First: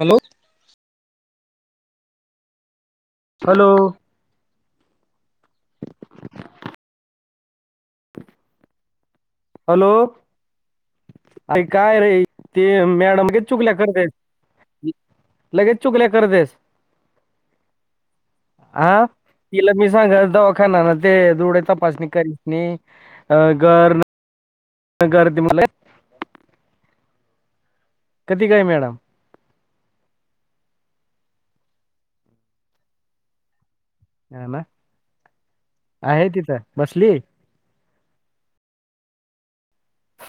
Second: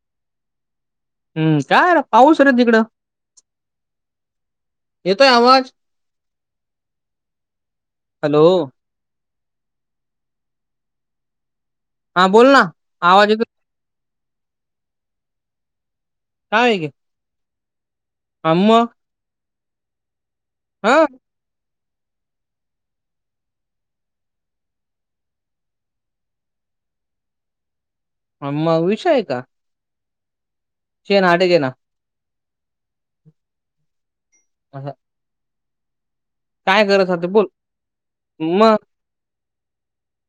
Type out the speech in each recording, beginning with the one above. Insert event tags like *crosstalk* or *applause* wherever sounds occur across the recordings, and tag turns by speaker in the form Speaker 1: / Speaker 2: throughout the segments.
Speaker 1: Hello.
Speaker 2: हम्म, काय रे पाऊस हे का तिकडं?
Speaker 1: हॅलो.
Speaker 2: येतोय आवाज? हॅलो.
Speaker 1: हॅलो. अरे, काय रे.
Speaker 2: हा बोल ना
Speaker 1: ते मॅडम
Speaker 2: आवाज
Speaker 1: लगे
Speaker 2: येतो
Speaker 1: चुकल्या करतायेत, लगेच चुगल्या करत आहेत.
Speaker 2: काय आहे की
Speaker 1: हा, तिला मी सांगायाचं दवाखानाला
Speaker 2: हा
Speaker 1: ते डोळे तपासणी कर *unintelligible* गर्दी मध्ये *unintelligible* कधी
Speaker 2: हा
Speaker 1: काय
Speaker 2: म
Speaker 1: मॅडम
Speaker 2: विषय आहे का. *unintelligible* घे ना
Speaker 1: हा ना.
Speaker 2: *unintelligible*
Speaker 1: आहेत
Speaker 2: काय गरज होते, बोल मग.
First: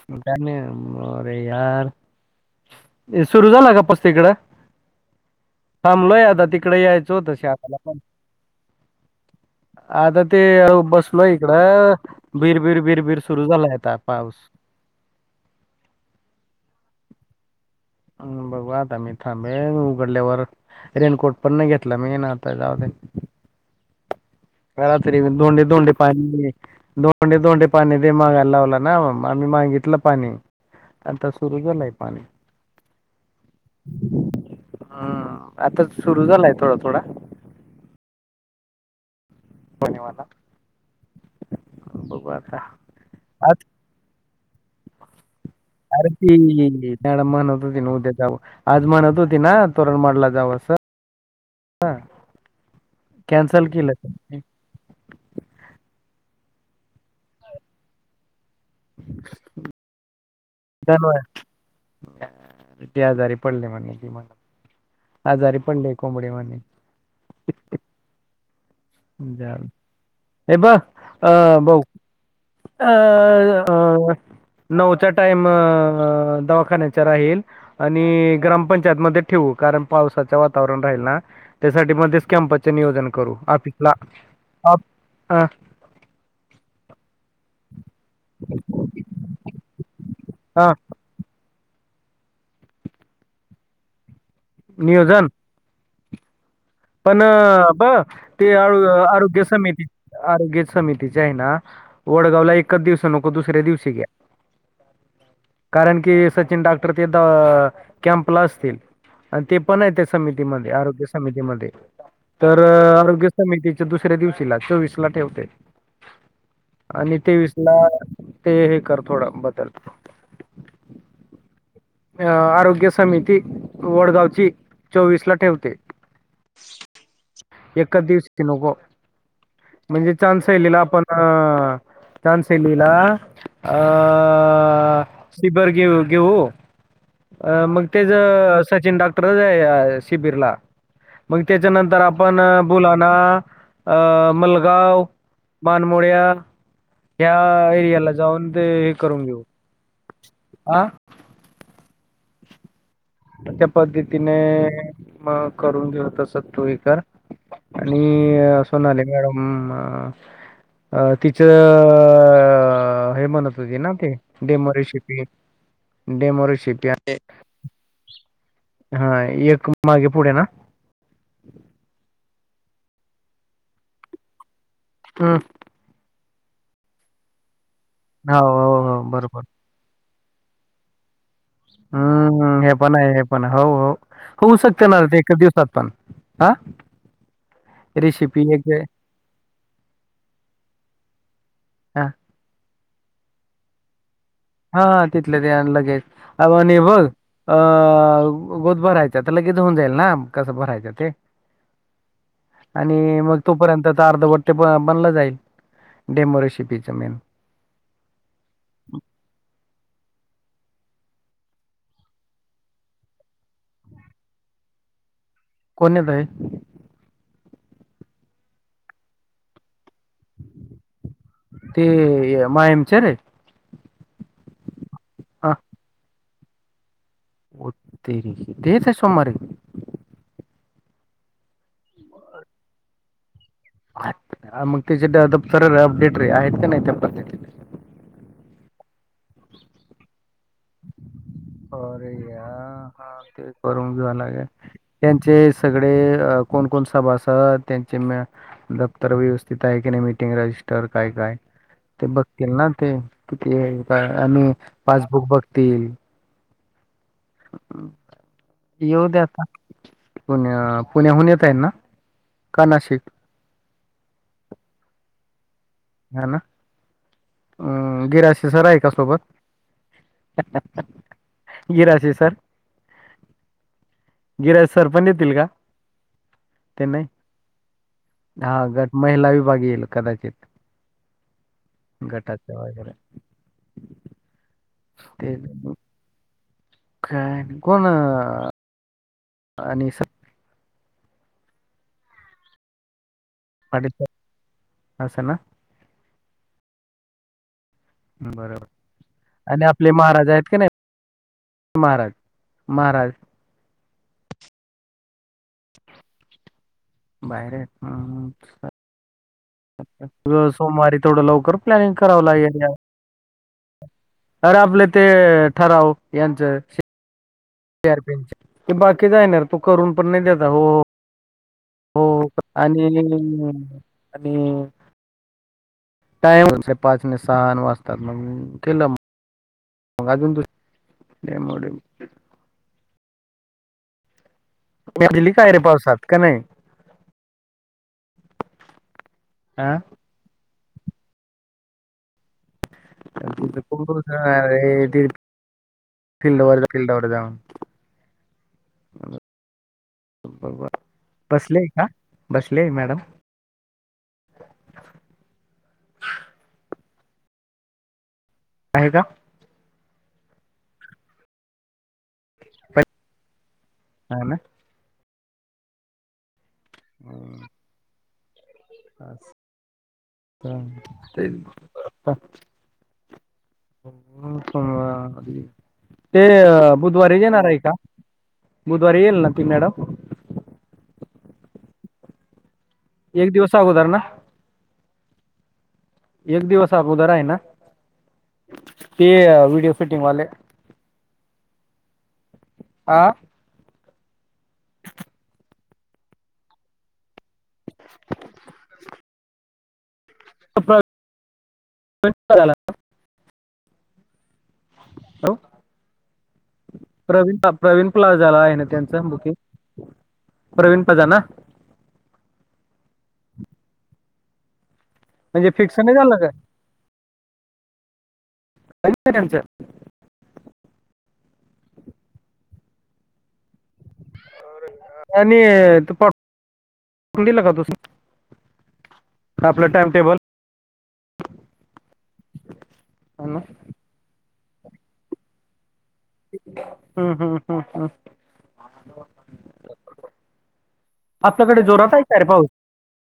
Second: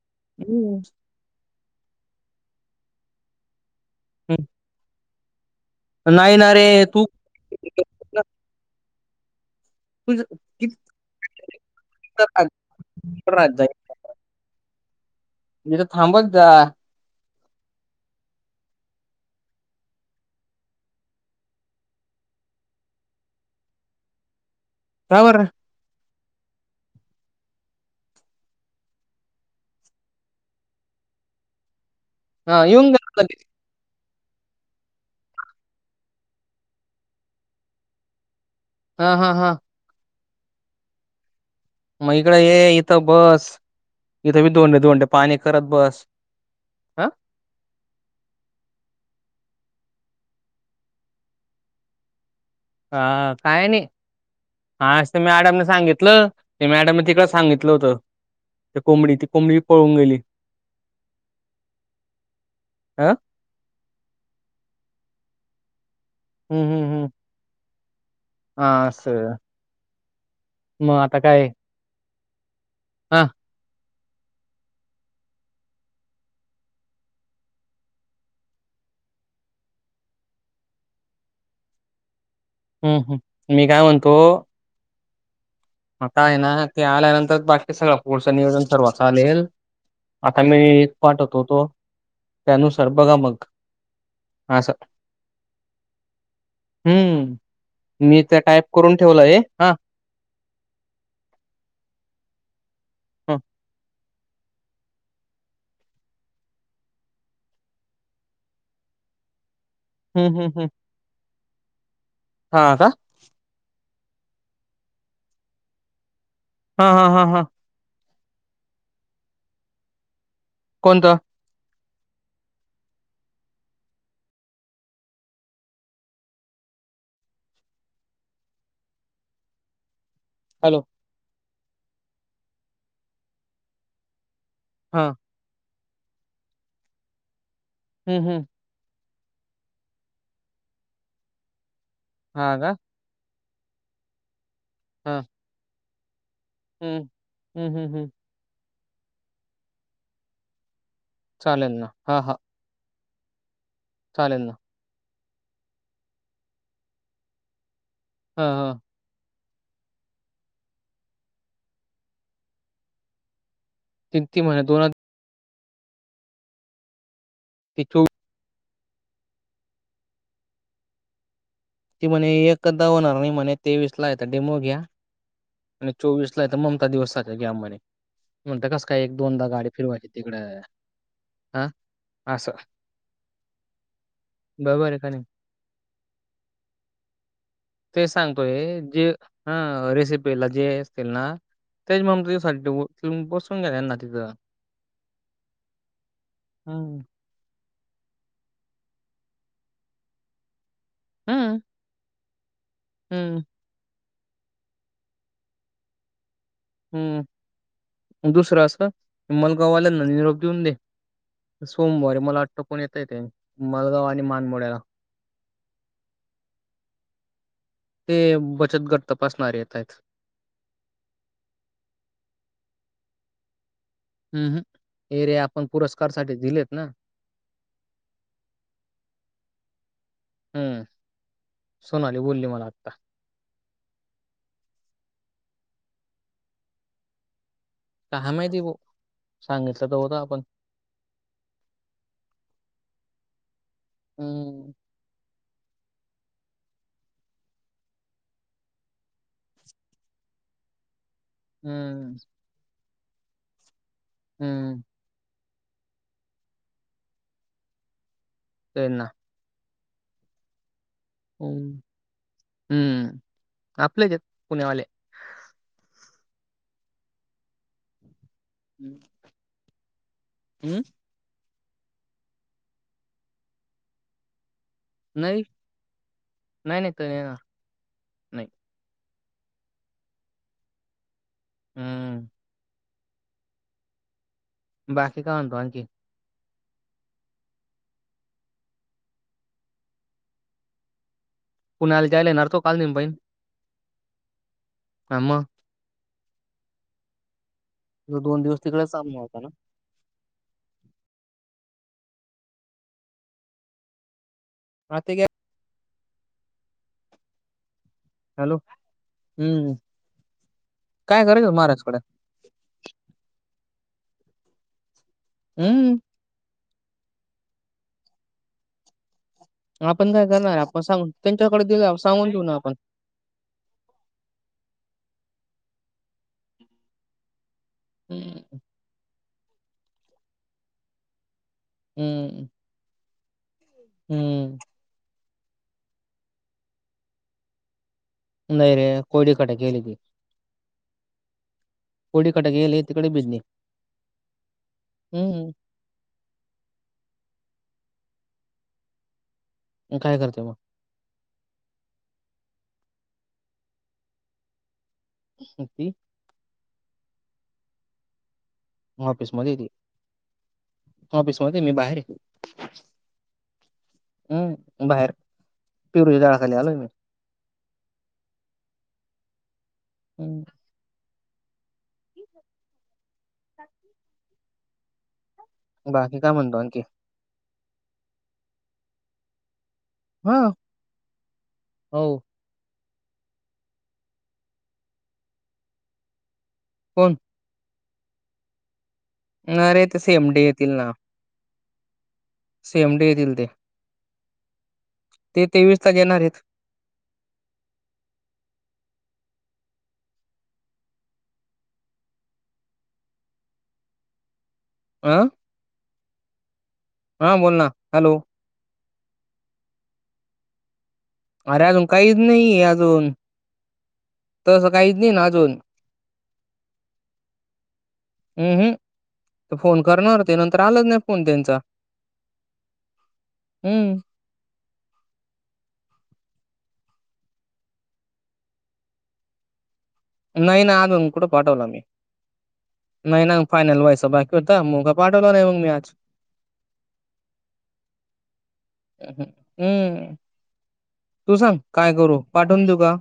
Speaker 1: का नाही
Speaker 2: हम्म.
Speaker 1: अरे यार सुरू झाला का *unintelligible* तिकडं
Speaker 2: हम्म.
Speaker 1: थांबलोय
Speaker 2: नाही
Speaker 1: आता,
Speaker 2: ना रे
Speaker 1: तिकडे
Speaker 2: तू
Speaker 1: यायचं होत *unintelligible* पण
Speaker 2: तुझ
Speaker 1: आता ते
Speaker 2: तिथं
Speaker 1: बसलोय इकडं बिर बिर बिर बिर सुरु झालाय आता पाऊस.
Speaker 2: *unintelligible* थांबत जा.
Speaker 1: अं बघू आता मी थांबेन. उघडल्यावर रेनकोट पण नही घेतला मी अन् आता जाऊदे. वेळा
Speaker 2: का
Speaker 1: तरी
Speaker 2: बर
Speaker 1: धोंडे धोंडे पाणी धोंड्या धोंड्या पाणी दे मागायला लावलं ना मग आम्ही मागितलं पाणी आता सुरू केलंय पाणी
Speaker 2: हा इवून *inaudible*
Speaker 1: हम् आता सुरू झालाय थोडा थोडा
Speaker 2: हा हा हा
Speaker 1: पाणी वाला
Speaker 2: मग
Speaker 1: बघू
Speaker 2: इकड
Speaker 1: आता
Speaker 2: ये इथं बस
Speaker 1: आज
Speaker 2: इथं बी धोंड्या धोंड्या पाणी करत बसं
Speaker 1: त त्याड म्हणत होती ना उद्या जावं आज म्हणत होती ना तोरणंमाडला जावं असं
Speaker 2: हा
Speaker 1: कॅन्सल
Speaker 2: काय नाही
Speaker 1: केलं
Speaker 2: हां आज त्या मॅडमनी सांगितलं त्या मॅडमनं तिकडं सांगितलं होतं ते कोंबडी ती कोंबडी पळून गेली
Speaker 1: धनवा ते
Speaker 2: अ
Speaker 1: आजारी पडले म्हणे हे म्हणं आजारी पडलीय कोंबडी म्हणे
Speaker 2: हं असं
Speaker 1: जा हे ब
Speaker 2: मग आता काय
Speaker 1: अं भाऊ अ
Speaker 2: हा
Speaker 1: अ नऊचा टाइम दवाखान्याचा राहील आणि ग्रामपंचायत मध्ये ठेवू कारण पावसाचं वातावरण राहील ना? त्यासाठी मग तेच कॅम्पचे
Speaker 2: हम्म
Speaker 1: नियोजन करू
Speaker 2: हम्म मी काय
Speaker 1: ऑफिसला अ
Speaker 2: म काय हे ना ते आल्यानंतर बाकी सगळं पुढचं नियोजन सर्व चालेल. आता मी
Speaker 1: हा
Speaker 2: एक पाठवत होतो त्यानुसार बघा मग असं
Speaker 1: नियोजन पण
Speaker 2: हम्म
Speaker 1: ब
Speaker 2: मी त्या
Speaker 1: ते
Speaker 2: टाईप करून ठेवलंय
Speaker 1: आरोग्य
Speaker 2: हा
Speaker 1: समिती आरोग्य समितीचे आहे ना वडगावला एकच दिवस नको
Speaker 2: ह
Speaker 1: दुसऱ्या दिवशी घ्या कारण की सचिन डाक्टर ते कॅम्प ला असतील आणि ती पण आहे त्या
Speaker 2: हम्म हम्म हम्म
Speaker 1: समितीमध्ये आरोग्य समितीमध्ये तर
Speaker 2: हा का
Speaker 1: आरोग्य समितीच्या दुसऱ्या दिवशीला सव्हीस ला ठेवते.
Speaker 2: हा हा
Speaker 1: आणि
Speaker 2: हा हा
Speaker 1: तेवीस ला ते हे कर थोडं बदल
Speaker 2: कोणतं
Speaker 1: अ आरोग्य समिती वडगावची चोवीस ला ठेवते. एकाच दिवशी की नको म्हणजे चांसीनीला
Speaker 2: हॅलो
Speaker 1: आपण हं चांसीनीला अं...
Speaker 2: हा
Speaker 1: शिबर घेवू घेवू अ मग तेच
Speaker 2: हम्म हम्म
Speaker 1: सचिन डॉक्टरचं आहे शिबिरला मग त्याच्यानंतर आप
Speaker 2: हा
Speaker 1: आपण
Speaker 2: का
Speaker 1: बुलाणा अ मलंगाव
Speaker 2: हा
Speaker 1: बानमोड्या
Speaker 2: हम्म
Speaker 1: या
Speaker 2: हम्म हम्म हम्म
Speaker 1: एरियाला जाऊन ते हे करून घेऊ अं
Speaker 2: चालेल ना हा हा
Speaker 1: त्या पद्धतीने
Speaker 2: ना.
Speaker 1: मग करून घेऊ तस तु हे कर आणि
Speaker 2: हां, हां.
Speaker 1: अस्वलं आलेतं मॅडम तिचं हे म्हणत होती ना ते
Speaker 2: ती ती म्हणे
Speaker 1: डेमो रेशिपी डेमो रीशिपि
Speaker 2: तिथू
Speaker 1: हा एक मागे पुढे ना
Speaker 2: ती म्हणे एकचदा होणार नाही म्हणे, तेवीसला याचा डेमो घ्या.
Speaker 1: हां
Speaker 2: आणि चोवीस नाहीतर ममता दिवस सांगा की, आमानी
Speaker 1: हो,
Speaker 2: म्हणता
Speaker 1: हो,
Speaker 2: कसं
Speaker 1: हो,
Speaker 2: काय एक-
Speaker 1: बरोबर.
Speaker 2: दोनदा गाडी फिरवायची तिकडं. हां, असं.
Speaker 1: हु.. हे पण आहे, हे पण आहे, हो- हो होऊ शकते
Speaker 2: बरोबर आहे
Speaker 1: ना
Speaker 2: का
Speaker 1: ते
Speaker 2: नाही?
Speaker 1: एकाच दिवसात पण. आ...
Speaker 2: ते सांगतोय जे ह रेसि पीला जे हे असतील ना, तेच
Speaker 1: हां,
Speaker 2: मग त बसून गेले ना तिथं.
Speaker 1: हा तिथलं ते आण लगेच अ आणि
Speaker 2: हं,
Speaker 1: बघ, अं गोद भरायचा तर लगेच होऊन जाईल ना कसं भरायचं ते,
Speaker 2: हं,
Speaker 1: आणि मग
Speaker 2: हं,
Speaker 1: तोपर्यंत तर अर्धवट्टे बनला जाईल डेमो रेशिपीत.
Speaker 2: ह.. दुसरं असं हिमलगाववाल्यांना निरोप देऊन दे. सोमवारी मला वाटतं कोण येतंय काय मलगाव आणि मानमोड्याला.
Speaker 1: कोण येत आहे?
Speaker 2: ते बचतगट तपासणारे येत आहेत.
Speaker 1: ते मायमच रे
Speaker 2: अहुं हे रे आपण पुरस्कार साठी दिलेत ना.
Speaker 1: हो तेरी, ते येतय सोमारी.
Speaker 2: हूं.. सोनाली बोलली मला आत्ता.
Speaker 1: मग तेच्या दप्तरं अपडेट रे आहेत का नाही त्या पद्धतीने?
Speaker 2: काहा माहिती बो, सांगितलं तर होत आपण.
Speaker 1: हो, रे यार हा ते करून घीवा लागे.
Speaker 2: हम्म
Speaker 1: त्यांचे सगळे अ कोण -कोण सभासह त्यांचे मॅ दप्तर व्यवस्थित आहे की नाही, मिटिंग रजिस्टर काय- काय.? ते
Speaker 2: हम्म
Speaker 1: बघतील ना ते, किती आणि
Speaker 2: हम्म
Speaker 1: पासबुक बघतील.
Speaker 2: त्यांना
Speaker 1: येऊ दे आता पुण्या पुण्याहून येत आहेत ना
Speaker 2: हम्म.
Speaker 1: का नाशिक?
Speaker 2: हम्म आपलेच हेत पुण्यावाले.
Speaker 1: खरं ना... गिरास... ते सर आहे का
Speaker 2: हम्म.
Speaker 1: सोबत? गिराशी सर.. गिराशी सर पण येतील
Speaker 2: नाही
Speaker 1: का?... ते नाही.
Speaker 2: नाही
Speaker 1: हा गट महिला विभाग येईल कदाचित,
Speaker 2: हम्म
Speaker 1: गटाच वगैरे.
Speaker 2: बाकी
Speaker 1: ते
Speaker 2: काय म्हणतो आणखी?
Speaker 1: काय नाही. कोण आणि स
Speaker 2: पुण्याला जायला येणार तो काल तुम्ही बहीण
Speaker 1: अडीच अस ना
Speaker 2: मग तो
Speaker 1: ह
Speaker 2: दोन दिवस
Speaker 1: बरोबर
Speaker 2: तिकडेच थांबणार होता ना.
Speaker 1: आणि आपले महाराज आहेत का नाहीत, महाराज, महाराज.
Speaker 2: आतिगे
Speaker 1: तू बाहेर ये.
Speaker 2: हॅलो. हम्म
Speaker 1: अर सोमवारी
Speaker 2: काय
Speaker 1: तेवढं
Speaker 2: करायचं
Speaker 1: लवकर प्लॅनिंग
Speaker 2: महाराजकडे
Speaker 1: करावं लागेल यार. अरे आपले ते
Speaker 2: हम्म
Speaker 1: ठराव, यांचं शे आरपिनचे ते बाकीच येणार तो करून
Speaker 2: आपण
Speaker 1: पण नाही
Speaker 2: काय
Speaker 1: देणार
Speaker 2: करणार
Speaker 1: हो....
Speaker 2: आपण सांगून त्यांच्याकड देऊया.
Speaker 1: हो आणि आणि टाइम तुमचे पाच न सहा न वाजतात मग
Speaker 2: हम्म
Speaker 1: केलं. वाजून गेले डेमो डेमो
Speaker 2: हम्म हम्म
Speaker 1: काय रे पावसात का नाही
Speaker 2: नाही रे कोडीकड
Speaker 1: हा
Speaker 2: गेल ये ती कोडीकड गेल ये. हम्म
Speaker 1: *unintelligible* फिल्डवर जा फिल्डवर जा
Speaker 2: काय करते मग
Speaker 1: बर बसलेय का बसलेय मॅडम
Speaker 2: अस ती
Speaker 1: आहे का
Speaker 2: ऑफिस मध्ये ये ती ऑफिस मध्ये मी बाहेर ये.
Speaker 1: हा ना
Speaker 2: हम्म बाहेर पिरूच्या झाडाखाली आलोय मी हम्म
Speaker 1: हा का *unintelligible*
Speaker 2: बाकी
Speaker 1: ते
Speaker 2: काय म्हणतो आणखी
Speaker 1: बुधवारी येणार आहे का बुधवारी येईल ना ती मॅडम
Speaker 2: हा हो
Speaker 1: एक दिवस आगोदर ना एक दिवस अगोदर
Speaker 2: कोण
Speaker 1: आहे ना ते व्हडिओ
Speaker 2: अरे ते
Speaker 1: शुटिंग वाले
Speaker 2: सेम डे येतील ना सेम डे
Speaker 1: हा
Speaker 2: येतील ते ते तेवीस चा घेणार येत.
Speaker 1: *inaudible* प्र- *unintelligible*
Speaker 2: आं
Speaker 1: हो? प्रवीण
Speaker 2: बोल ना
Speaker 1: प्रवीण
Speaker 2: हॅलो
Speaker 1: प्लाझाला आहे ना त्यानी च बुकिंग प्रवीण प्लाझा ना
Speaker 2: अरे अजून काहीच नाहीये अजून तसं काहीच नाहीये ना अजून
Speaker 1: कमी झालं का? काही नाही त्यांचं
Speaker 2: फोन करणार होते नंतर आलाच नाही फोन त्यांचा हम्म
Speaker 1: आणि तू आपलं टाइम टेबल
Speaker 2: नाही ना अजून कुठं पाठवला मी नाही ना फायनल व्हायच बाकीये. पाठवला नाही मग मी आज
Speaker 1: हम्म हम्म हम्म हम्म
Speaker 2: हम्म तू सांग
Speaker 1: आपल्याकडे जोरात आहे
Speaker 2: करू
Speaker 1: काय रे पाऊस
Speaker 2: पाठवून देऊ का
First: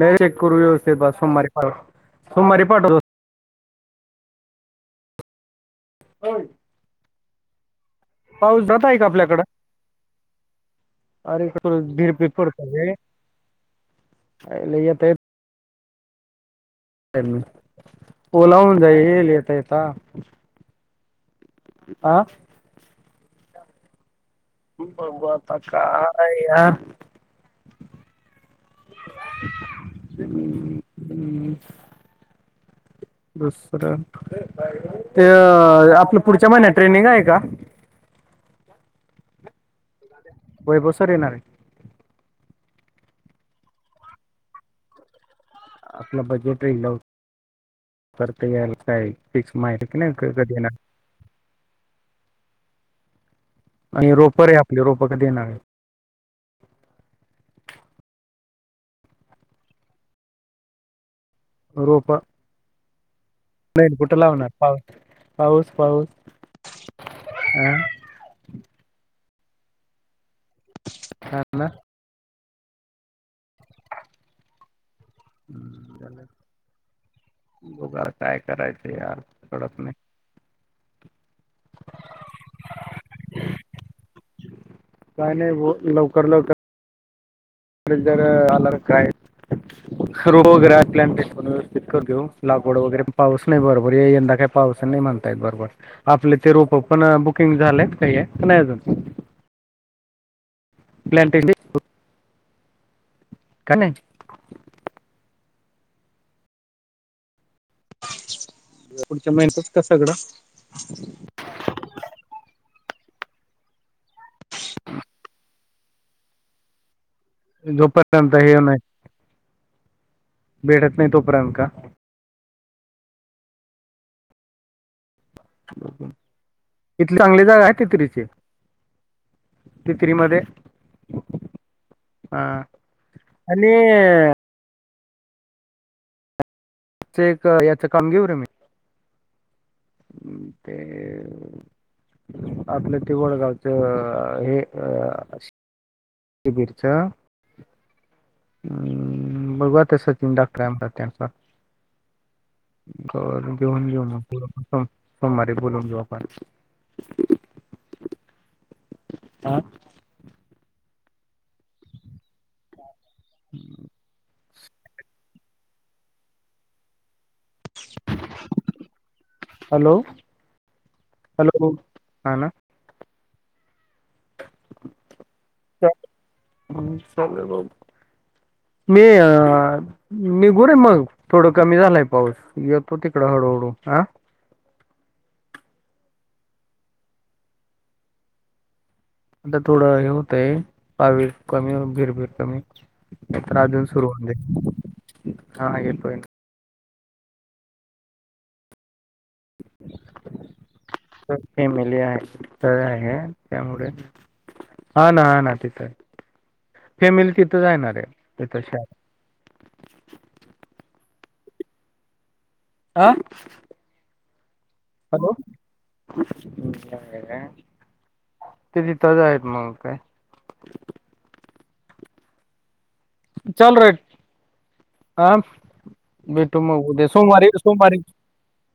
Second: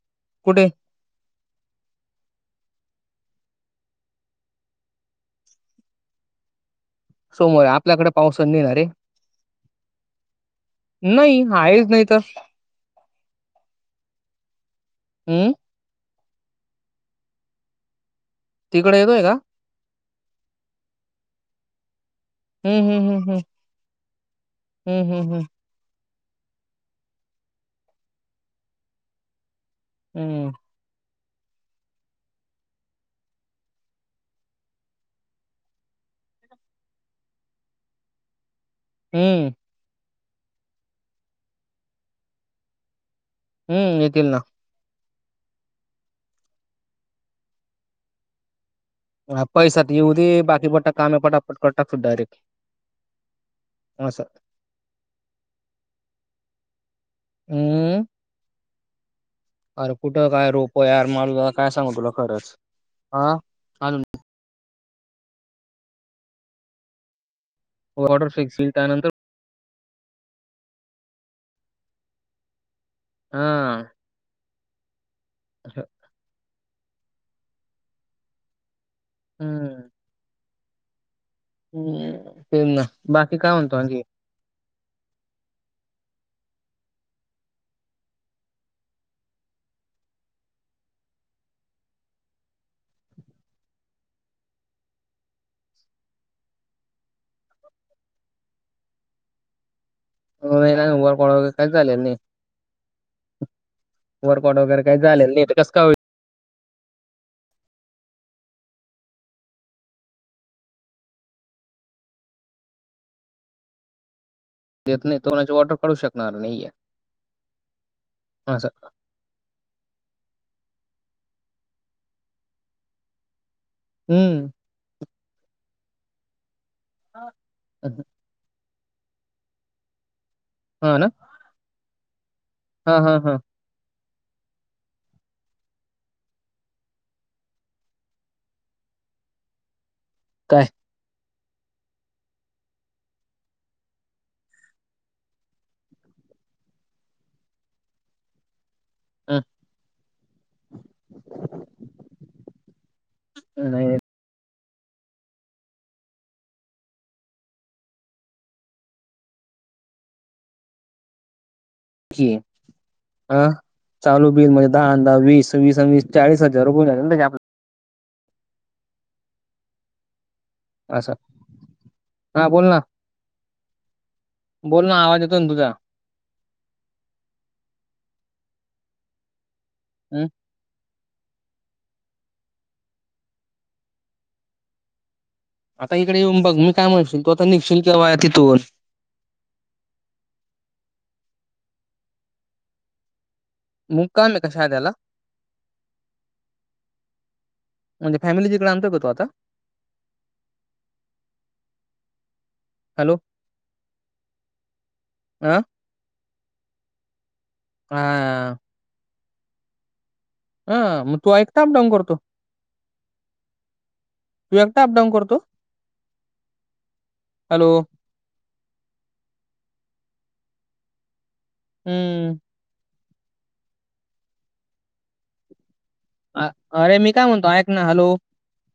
Speaker 1: नाही
Speaker 2: कुठे
Speaker 1: करू सोमवारी पाठव सोमवारी पाठवतो. हो.
Speaker 2: सोमवारी आपल्याकड
Speaker 1: पाऊस जात आहे का आपल्याकडं
Speaker 2: नाही आहेच नाही तर
Speaker 1: *unintelligible*
Speaker 2: हम्म
Speaker 1: ओला होवून
Speaker 2: तिकडे येतोय
Speaker 1: जाईल.
Speaker 2: का
Speaker 1: येता येता. आ.
Speaker 2: हम्म हम हम्म हम.
Speaker 1: बघू आता. काय यार?
Speaker 2: हम्म
Speaker 1: दुसरं. ते आपलं पुढच्या महिन्यात ट्रेनिंग आहे का?
Speaker 2: हम्म.
Speaker 1: *unintelligible* वैभव सर येणार.
Speaker 2: हम्म. येतील ना.
Speaker 1: आपलं बजेट करता याल काय?
Speaker 2: हा,
Speaker 1: फिक्स
Speaker 2: पैसा
Speaker 1: माहिती
Speaker 2: तर
Speaker 1: की नाही
Speaker 2: येऊ दे
Speaker 1: कधी
Speaker 2: बाकी
Speaker 1: येणार?
Speaker 2: बटा कामे पटापट टाकू डायरेट.
Speaker 1: आणि रोपं रे आपले रोप कधी येणार?
Speaker 2: हम. अरे कुठं काय रोप यार माल काय सांगू तुला
Speaker 1: रोप
Speaker 2: खरंच हा. अजून
Speaker 1: नाही कुठे लावणार? पाऊस पाऊस
Speaker 2: ऑर्डर फिक्स होईल त्यानंतर
Speaker 1: हा ना.
Speaker 2: ह.
Speaker 1: हम्. बघुया काय करायचं यार? कलत
Speaker 2: हम्म
Speaker 1: नाही.
Speaker 2: हम्म ते ना. बाकी काय म्हणतो आणखी?
Speaker 1: काय नाही होत लवकर लवकर. जर आलं काय? रो वगैरे आपल्या पण व्यवस्थित कर देऊ लागवड वगैरे पाऊस नाही बरोबर आहे यंदा काय? पावस नाही म्हणतायत बरोबर. आपले ते रोप पण बुकिंग झालेयत काही नाही अजून.
Speaker 2: होर को
Speaker 1: प्लॅनटेशन
Speaker 2: काय झालेल नाही.
Speaker 1: कनी?
Speaker 2: वरपड वगैर काही झालं नाही तर कस का
Speaker 1: पुढच्या मेहनतच का सगळं?
Speaker 2: देत नाही तो माची ऑर्डर काढू शकणार नाहीये.
Speaker 1: जोपर्यंत हे
Speaker 2: असं
Speaker 1: नाही. भेटत नाही तोपर्यंत का?
Speaker 2: हम्म.
Speaker 1: इथली चांगली जागा आहे तेथरीची. तित्रीमध्ये
Speaker 2: हा ना.
Speaker 1: हां.
Speaker 2: ह ह ह.
Speaker 1: आणि चे एक याच काम घेऊ रे मी. घे.
Speaker 2: *inaudible*
Speaker 1: आपलं ते वडगावच हे अ ती बीटच.
Speaker 2: हम्म,
Speaker 1: बघु आता सचिन डॉक्टर काय म्हणतात त्यांचा घ
Speaker 2: नाही
Speaker 1: घेऊन
Speaker 2: नाही,
Speaker 1: घेऊ ना पु ह सोमवारीे बोलून घेऊ आपण आ
Speaker 2: अ चालू बिल मय दहा आणि दहा वीस वीस आणि चाळीस हजार गोळ्या आणि आपण
Speaker 1: हॅलो
Speaker 2: असा
Speaker 1: हॅलो
Speaker 2: हा बोल ना बोल ना आवाज येतो ना तुझा
Speaker 1: मी अ
Speaker 2: हम्म?
Speaker 1: मी येरे मग थोडं कमी झालाय पाऊस येतो तिकड हळूहळू हा
Speaker 2: आता इकडे येऊन बघ मी काय म्हणशील तो आता निघशील केव्हा तिथून
Speaker 1: आता थोडं हे होतय पावी कमी भीरभीर कमी रात्र दिवस सुरू हो
Speaker 2: मुक्काम
Speaker 1: दे
Speaker 2: आहे का शाद्याला
Speaker 1: हाे काढेपर्यंत *unintelligible*
Speaker 2: म्हणजे फॅमिलीच इकडे आणतो काय तू आता
Speaker 1: खूप फॅमिली आहे तळ
Speaker 2: हॅलो
Speaker 1: आहे तेवढंच ना हां
Speaker 2: अ
Speaker 1: ना तिथं फॅमिली तिथंच आहे ना रे
Speaker 2: हां.
Speaker 1: तिथंच हाय
Speaker 2: हा मग तू एकटाच काम करतो
Speaker 1: आह
Speaker 2: तू एकटाच जातो
Speaker 1: हॅलो *unintelligible*
Speaker 2: हॅलो
Speaker 1: ते तिथंच आहेत मग काय
Speaker 2: हम्मं
Speaker 1: विचालरे आ
Speaker 2: अरे मी काय म्हणतोय ऐक ना हॅलो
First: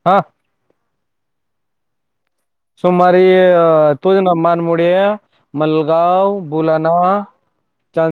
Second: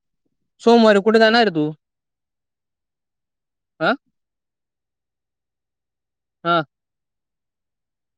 Speaker 1: हा
Speaker 2: सोमवारी कुठे जाणार रे तू
Speaker 1: सोमवारी
Speaker 2: हां?
Speaker 1: तोये ना मानमुडि मलगांव
Speaker 2: हां.
Speaker 1: बुला नवा चा